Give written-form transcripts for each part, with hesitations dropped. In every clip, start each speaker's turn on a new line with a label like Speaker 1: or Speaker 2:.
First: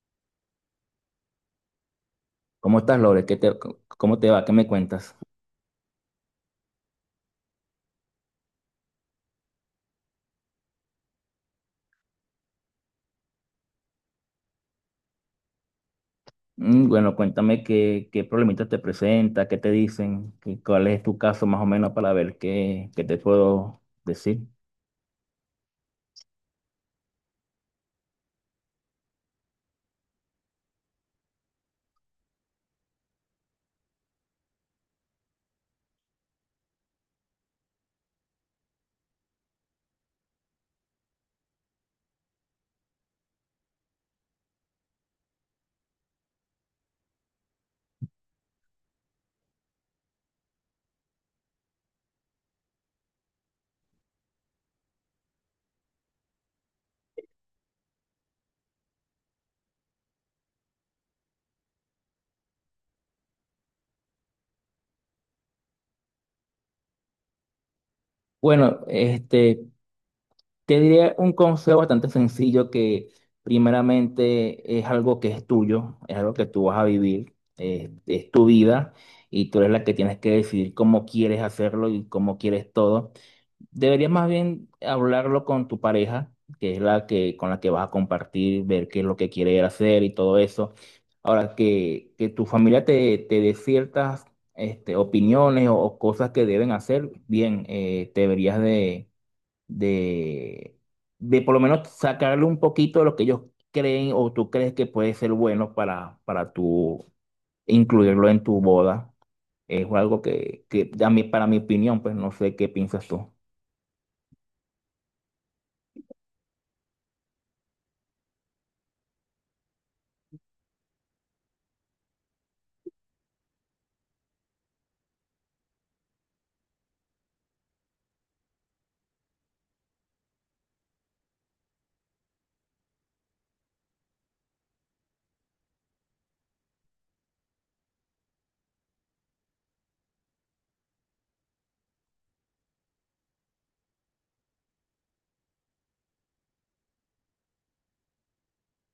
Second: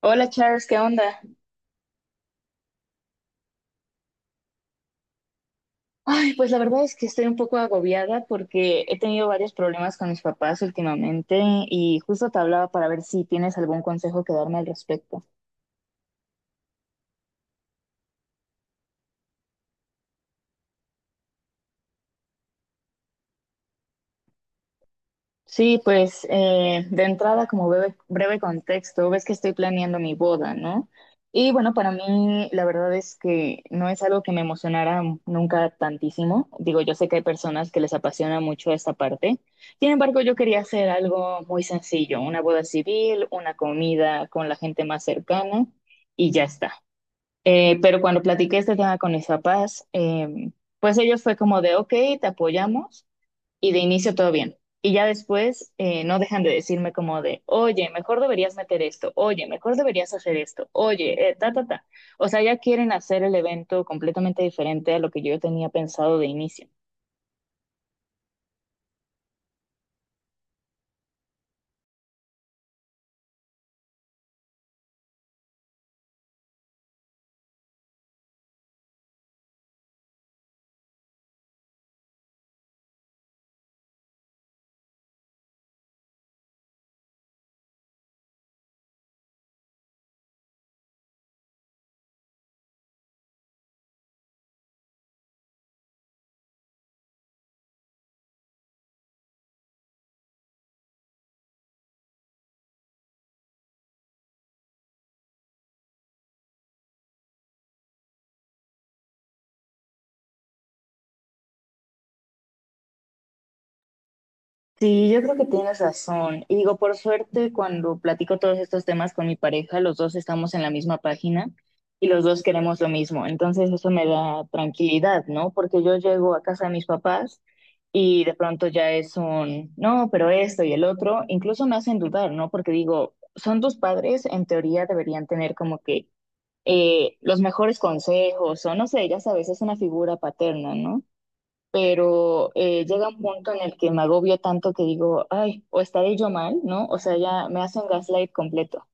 Speaker 1: Hola Charles, ¿qué onda?
Speaker 2: ¿Cómo estás, Lore? ¿Cómo te va? ¿Qué me cuentas?
Speaker 1: Ay, pues la verdad es que estoy un poco agobiada porque he tenido varios problemas con mis papás últimamente y justo te hablaba para ver si tienes algún consejo que darme al respecto.
Speaker 2: Mm, bueno, cuéntame qué problemitas te presenta, qué te dicen, cuál es tu caso más o menos para ver qué te puedo decir.
Speaker 1: Sí, pues de entrada, como breve contexto, ves que estoy planeando mi boda, ¿no? Y bueno, para mí la verdad es que no es algo que me emocionara nunca tantísimo. Digo, yo sé que hay personas que les apasiona mucho esta parte. Sin embargo, yo quería hacer algo muy sencillo, una boda civil, una comida con la gente más cercana y ya está. Pero cuando platiqué este tema con mis papás, pues ellos fue como de, ok, te apoyamos y de inicio todo bien. Y ya después no dejan de decirme como de, oye, mejor deberías meter esto, oye, mejor deberías hacer esto, oye, ta, ta, ta. O sea, ya quieren hacer el evento completamente diferente a lo que yo tenía pensado de inicio.
Speaker 2: Bueno, te diría un consejo bastante sencillo que primeramente es algo que es tuyo, es algo que tú vas a vivir, es tu vida y tú eres la que tienes que decidir cómo quieres hacerlo y cómo quieres todo. Deberías más bien hablarlo con tu pareja, que es la que con la que vas a compartir, ver qué es lo que quiere hacer y todo eso. Ahora, que tu familia te dé ciertas opiniones o cosas que deben hacer, bien, te deberías de, de por lo menos sacarle un poquito de lo que ellos creen o tú crees que puede ser bueno para tu, incluirlo en tu boda. Es algo que a mí- para mi opinión, pues no sé qué piensas tú.
Speaker 1: Sí, yo creo que tienes razón. Y digo, por suerte, cuando platico todos estos temas con mi pareja, los dos estamos en la misma página y los dos queremos lo mismo. Entonces eso me da tranquilidad, ¿no? Porque yo llego a casa de mis papás y de pronto ya es un, no, pero esto y el otro, incluso me hacen dudar, ¿no? Porque digo, son tus padres, en teoría deberían tener como que los mejores consejos o no sé, ya sabes, es una figura paterna, ¿no? Pero llega un punto en el que me agobio tanto que digo, ay, o estaré yo mal, ¿no? O sea, ya me hacen gaslight completo.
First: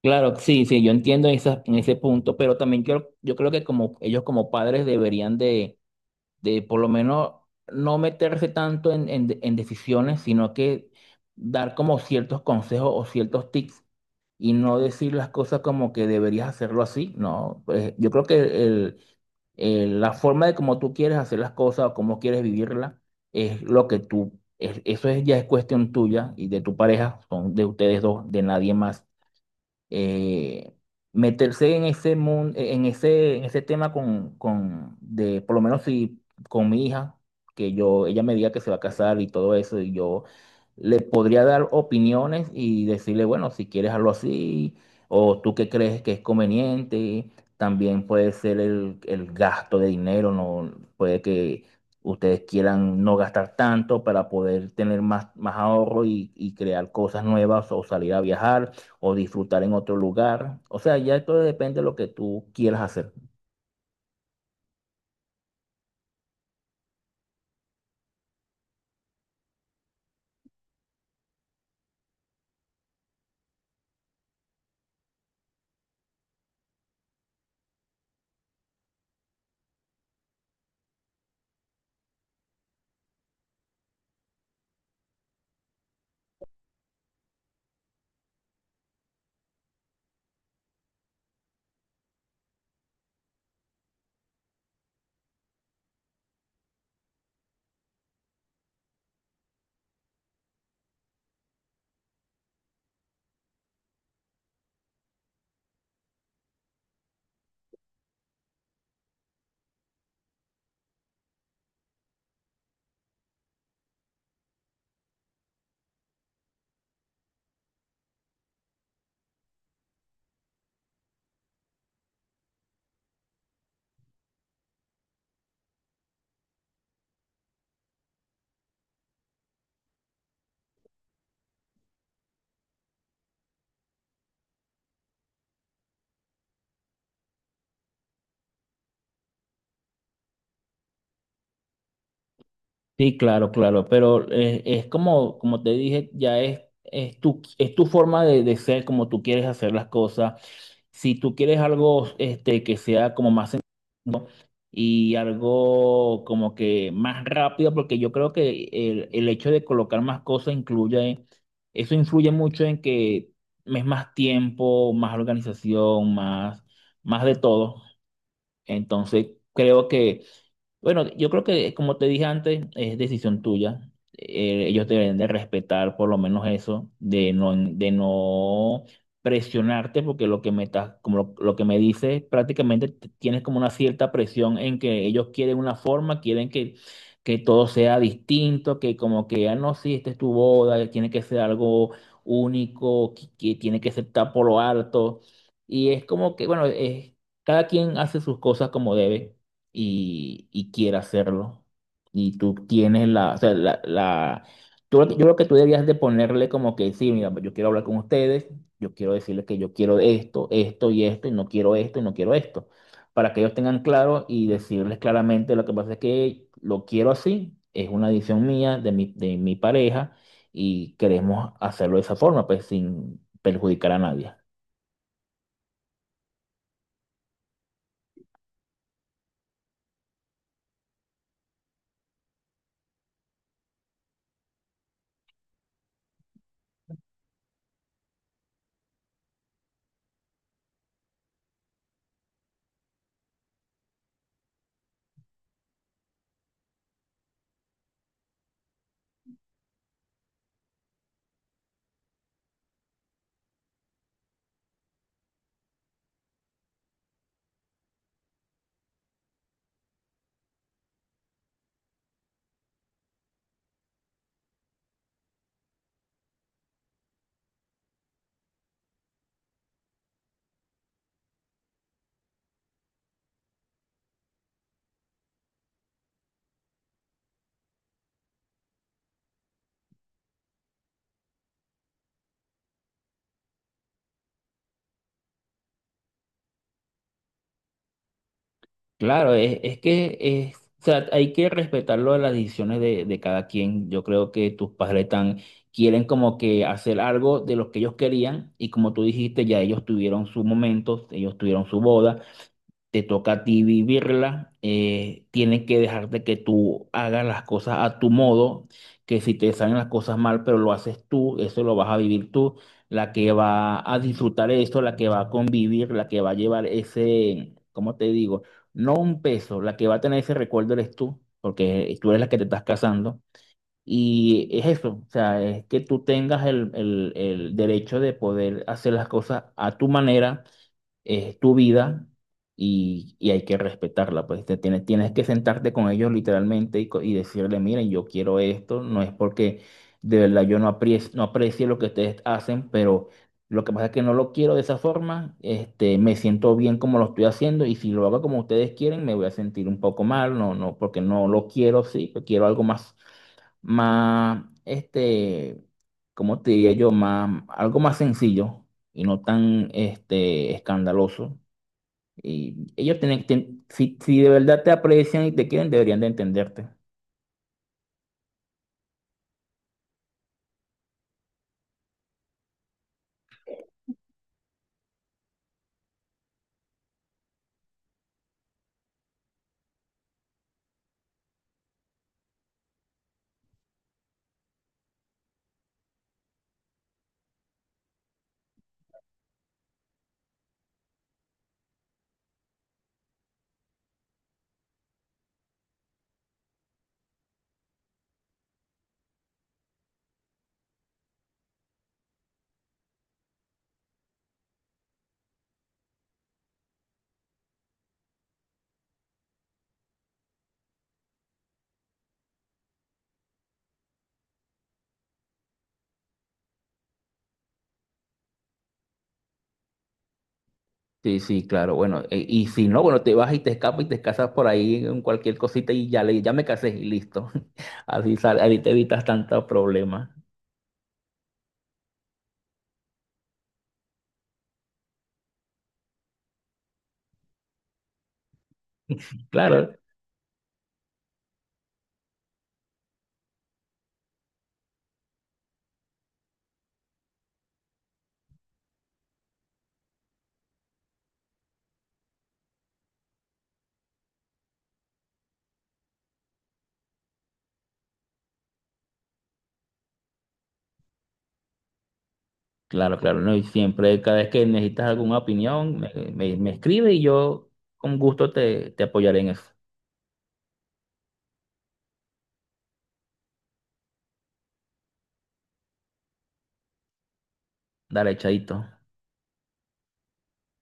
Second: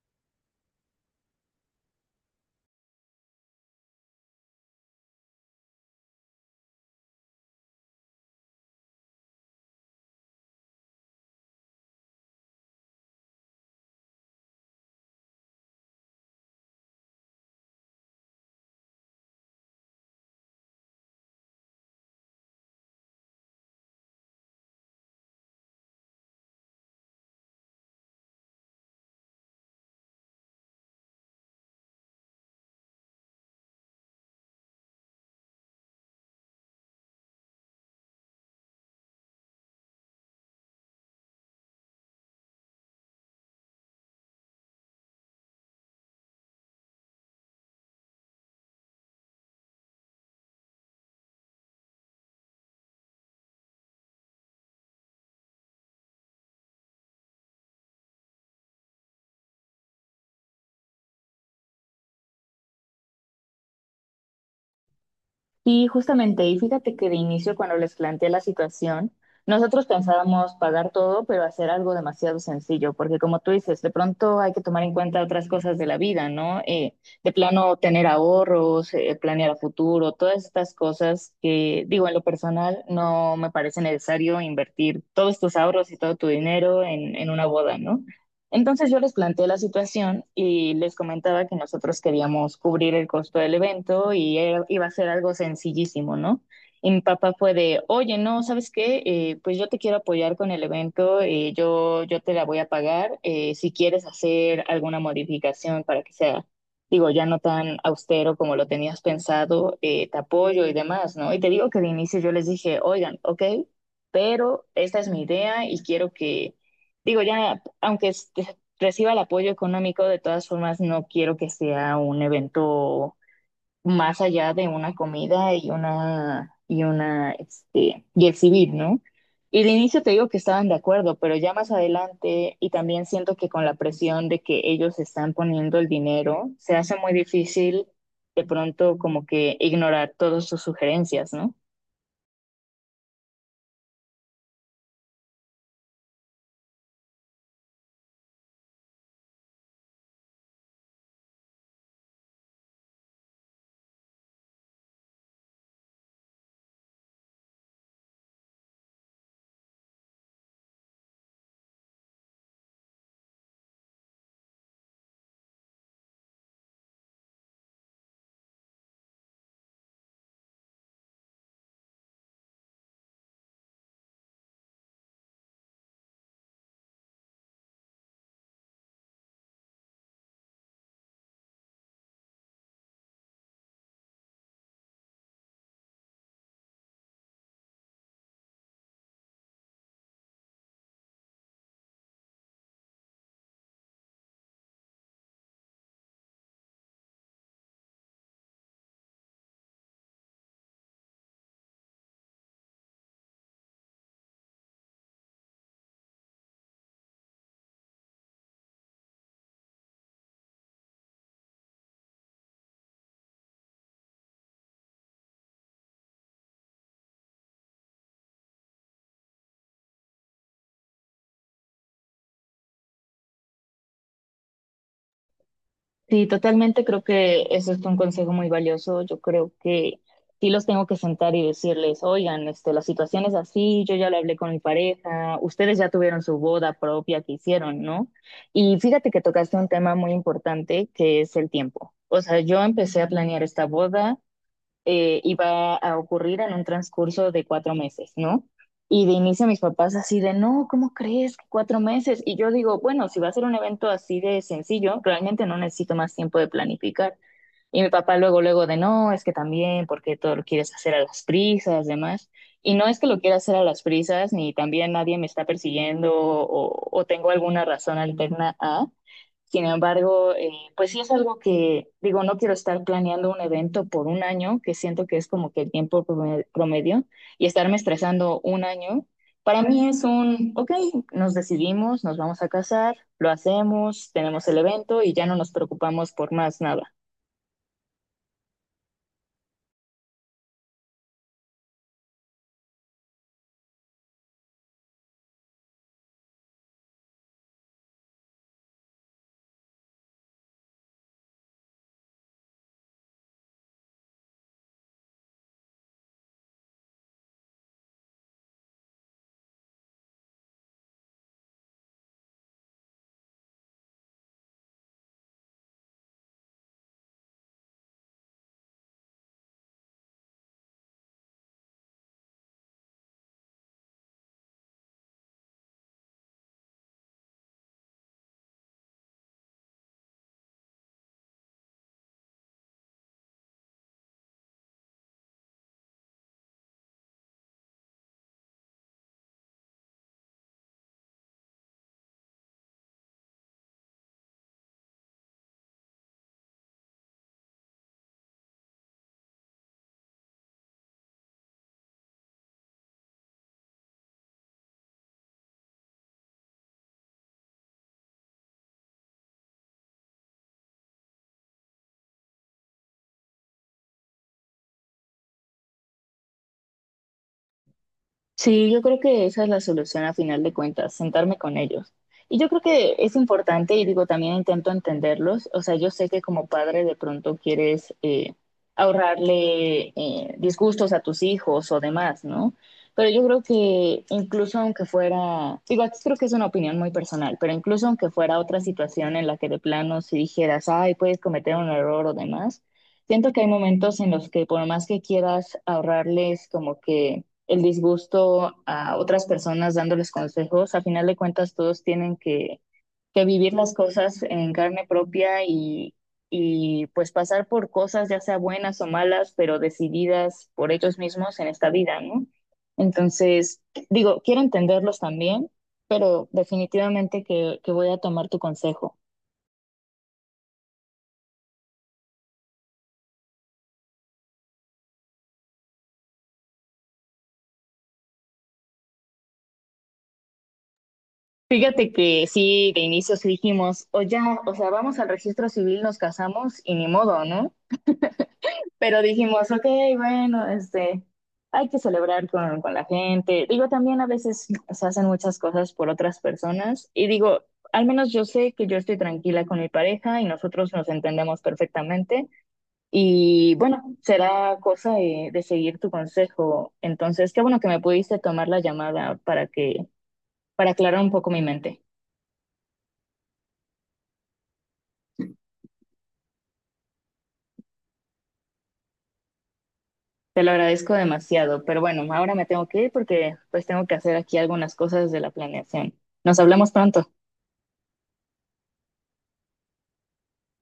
Speaker 2: Claro, sí, sí, yo entiendo en en ese punto, pero también yo creo que como ellos como padres deberían de por lo menos no meterse tanto en decisiones, sino que dar como ciertos consejos o ciertos tips y no decir las cosas como que deberías hacerlo así, ¿no? Pues, yo creo que la forma de cómo tú quieres hacer las cosas o cómo quieres vivirla es lo que tú, eso es, ya es cuestión tuya y de tu pareja, son de ustedes dos, de nadie más. Eh, meterse en ese mundo, en ese tema por lo menos si con mi hija, que yo, ella me diga que se va a casar y todo eso, y yo le podría dar opiniones y decirle, bueno, si quieres algo así, o tú qué crees que es conveniente, también puede ser el gasto de dinero, no puede que ustedes quieran no gastar tanto para poder tener más, más ahorro y crear cosas nuevas o salir a viajar o disfrutar en otro lugar. O sea, ya todo depende de lo que tú quieras hacer.
Speaker 1: Y justamente, y fíjate que de inicio cuando les planteé la situación, nosotros pensábamos pagar todo, pero hacer algo demasiado sencillo, porque como tú dices, de pronto hay que tomar en cuenta otras cosas de la vida, ¿no? De plano tener ahorros, planear a futuro, todas estas cosas que, digo, en lo personal no me parece necesario invertir todos tus ahorros y todo tu dinero en, una boda, ¿no? Entonces yo les planteé la situación y les comentaba que nosotros queríamos cubrir el costo del evento y iba a ser algo sencillísimo, ¿no? Y mi papá fue de, oye, no, ¿sabes qué? Pues yo te quiero apoyar con el evento, yo te la voy a pagar, si quieres hacer alguna modificación para que sea, digo, ya no tan austero como lo tenías pensado, te apoyo y demás, ¿no? Y te digo que de inicio yo les dije, oigan, ok, pero esta es mi idea y quiero que, digo, ya, aunque reciba el apoyo económico, de todas formas no quiero que sea un evento más allá de una comida y una y exhibir, ¿no? Y de inicio te digo que estaban de acuerdo, pero ya más adelante y también siento que con la presión de que ellos están poniendo el dinero, se hace muy difícil de pronto como que ignorar todas sus sugerencias, ¿no?
Speaker 2: Sí, claro, claro, pero es como, como te dije, ya es, es tu forma de ser, como tú quieres hacer las cosas. Si tú quieres algo que sea como más sencillo y algo como que más rápido, porque yo creo que el hecho de colocar más cosas incluye, eso influye mucho en que es más tiempo, más organización, más, más de todo. Entonces, creo que bueno, yo creo que, como te dije antes, es decisión tuya. Ellos deben de respetar por lo menos eso, de no presionarte, porque lo que me estás, como lo que me dices, prácticamente tienes como una cierta presión en que ellos quieren una forma, quieren que todo sea distinto, que como que, ah, no, sí, esta es tu boda, tiene que ser algo único, que tiene que ser tapado por lo alto. Y es como que, bueno, es, cada quien hace sus cosas como debe y quiera hacerlo. Y tú tienes la, o sea, yo creo que tú debías de ponerle como que, sí, mira, yo quiero hablar con ustedes, yo quiero decirles que yo quiero esto, esto y esto, y no quiero esto y no quiero esto, para que ellos tengan claro y decirles claramente lo que pasa es que lo quiero así, es una decisión mía, de mi pareja, y queremos hacerlo de esa forma, pues sin perjudicar a nadie.
Speaker 1: Sí, totalmente, creo que eso es un consejo muy valioso. Yo creo que sí los tengo que sentar y decirles, oigan, este, la situación es así, yo ya lo hablé con mi pareja, ustedes ya tuvieron su boda propia que hicieron, ¿no? Y fíjate que tocaste un tema muy importante que es el tiempo. O sea, yo empecé a planear esta boda iba a ocurrir en un transcurso de 4 meses, ¿no? Y de inicio mis papás así de, no, ¿cómo crees que 4 meses? Y yo digo, bueno, si va a ser un evento así de sencillo, realmente no necesito más tiempo de planificar. Y mi papá luego, luego de, no, es que también, porque todo lo quieres hacer a las prisas, demás. Y no es que lo quiera hacer a las prisas, ni también nadie me está persiguiendo o tengo alguna razón alterna a, sin embargo, pues sí es algo que, digo, no quiero estar planeando un evento por un año, que siento que es como que el tiempo promedio, y estarme estresando un año. Para mí es un, ok, nos decidimos, nos vamos a casar, lo hacemos, tenemos el evento y ya no nos preocupamos por más nada.
Speaker 2: Claro, es que es, o sea, hay que respetar lo de las decisiones de cada quien. Yo creo que tus padres tan quieren como que hacer algo de lo que ellos querían y como tú dijiste, ya ellos tuvieron sus momentos, ellos tuvieron su boda. Te toca a ti vivirla, tienes que dejarte que tú hagas las cosas a tu modo, que si te salen las cosas mal, pero lo haces tú, eso lo vas a vivir tú, la que va a disfrutar eso, la que va a convivir, la que va a llevar ese, ¿cómo te digo? No un peso, la que va a tener ese recuerdo eres tú, porque tú eres la que te estás casando. Y es eso, o sea, es que tú tengas el derecho de poder hacer las cosas a tu manera, es tu vida y hay que respetarla, pues te tienes, tienes que sentarte con ellos literalmente y, y decirle, miren, yo quiero esto, no es porque de verdad yo no aprecie, no aprecie lo que ustedes hacen, pero lo que pasa es que no lo quiero de esa forma, este, me siento bien como lo estoy haciendo y si lo hago como ustedes quieren, me voy a sentir un poco mal, no, no, porque no lo quiero, sí, quiero algo más más, este, ¿cómo te diría yo? Más, algo más sencillo y no tan, este, escandaloso. Y ellos tienen, si, si de verdad te aprecian y te quieren, deberían de entenderte.
Speaker 1: Sí, yo creo que esa es la solución a final de cuentas, sentarme con ellos. Y yo creo que es importante, y digo, también intento entenderlos. O sea, yo sé que como padre de pronto quieres ahorrarle disgustos a tus hijos o demás, ¿no? Pero yo creo que incluso aunque fuera, digo, aquí creo que es una opinión muy personal, pero incluso aunque fuera otra situación en la que de plano si dijeras, ay, puedes cometer un error o demás, siento que hay momentos en los que por más que quieras ahorrarles como que el disgusto a otras personas dándoles consejos. A final de cuentas, todos tienen que vivir las cosas en carne propia y pues pasar por cosas, ya sea buenas o malas, pero decididas por ellos mismos en esta vida, ¿no? Entonces, digo, quiero entenderlos también, pero definitivamente que voy a tomar tu consejo.
Speaker 2: Sí, sí, claro, bueno, y si no, bueno, te vas y te escapas y te casas por ahí en cualquier cosita y ya, le, ya me casé y listo. Así, ahí te evitas tantos problemas.
Speaker 1: Fíjate que sí, de inicio sí dijimos, o ya, o sea, vamos al registro civil, nos casamos y ni modo, ¿no? Pero dijimos, ok,
Speaker 2: Claro,
Speaker 1: bueno, este, hay que celebrar con, la gente. Digo, también a veces se hacen muchas cosas por otras personas. Y digo, al menos yo sé que yo estoy tranquila con mi pareja y nosotros nos entendemos perfectamente. Y bueno, será cosa de, seguir tu consejo. Entonces, qué bueno que me pudiste tomar la llamada para que, para aclarar un poco mi mente.
Speaker 2: claro, claro, no, y siempre, cada vez que necesitas alguna opinión, me escribe y yo con gusto te apoyaré en eso.
Speaker 1: Te lo agradezco demasiado, pero bueno, ahora me tengo que ir porque pues tengo que hacer aquí algunas cosas de la planeación. Nos hablamos pronto.
Speaker 2: Dale, chaito.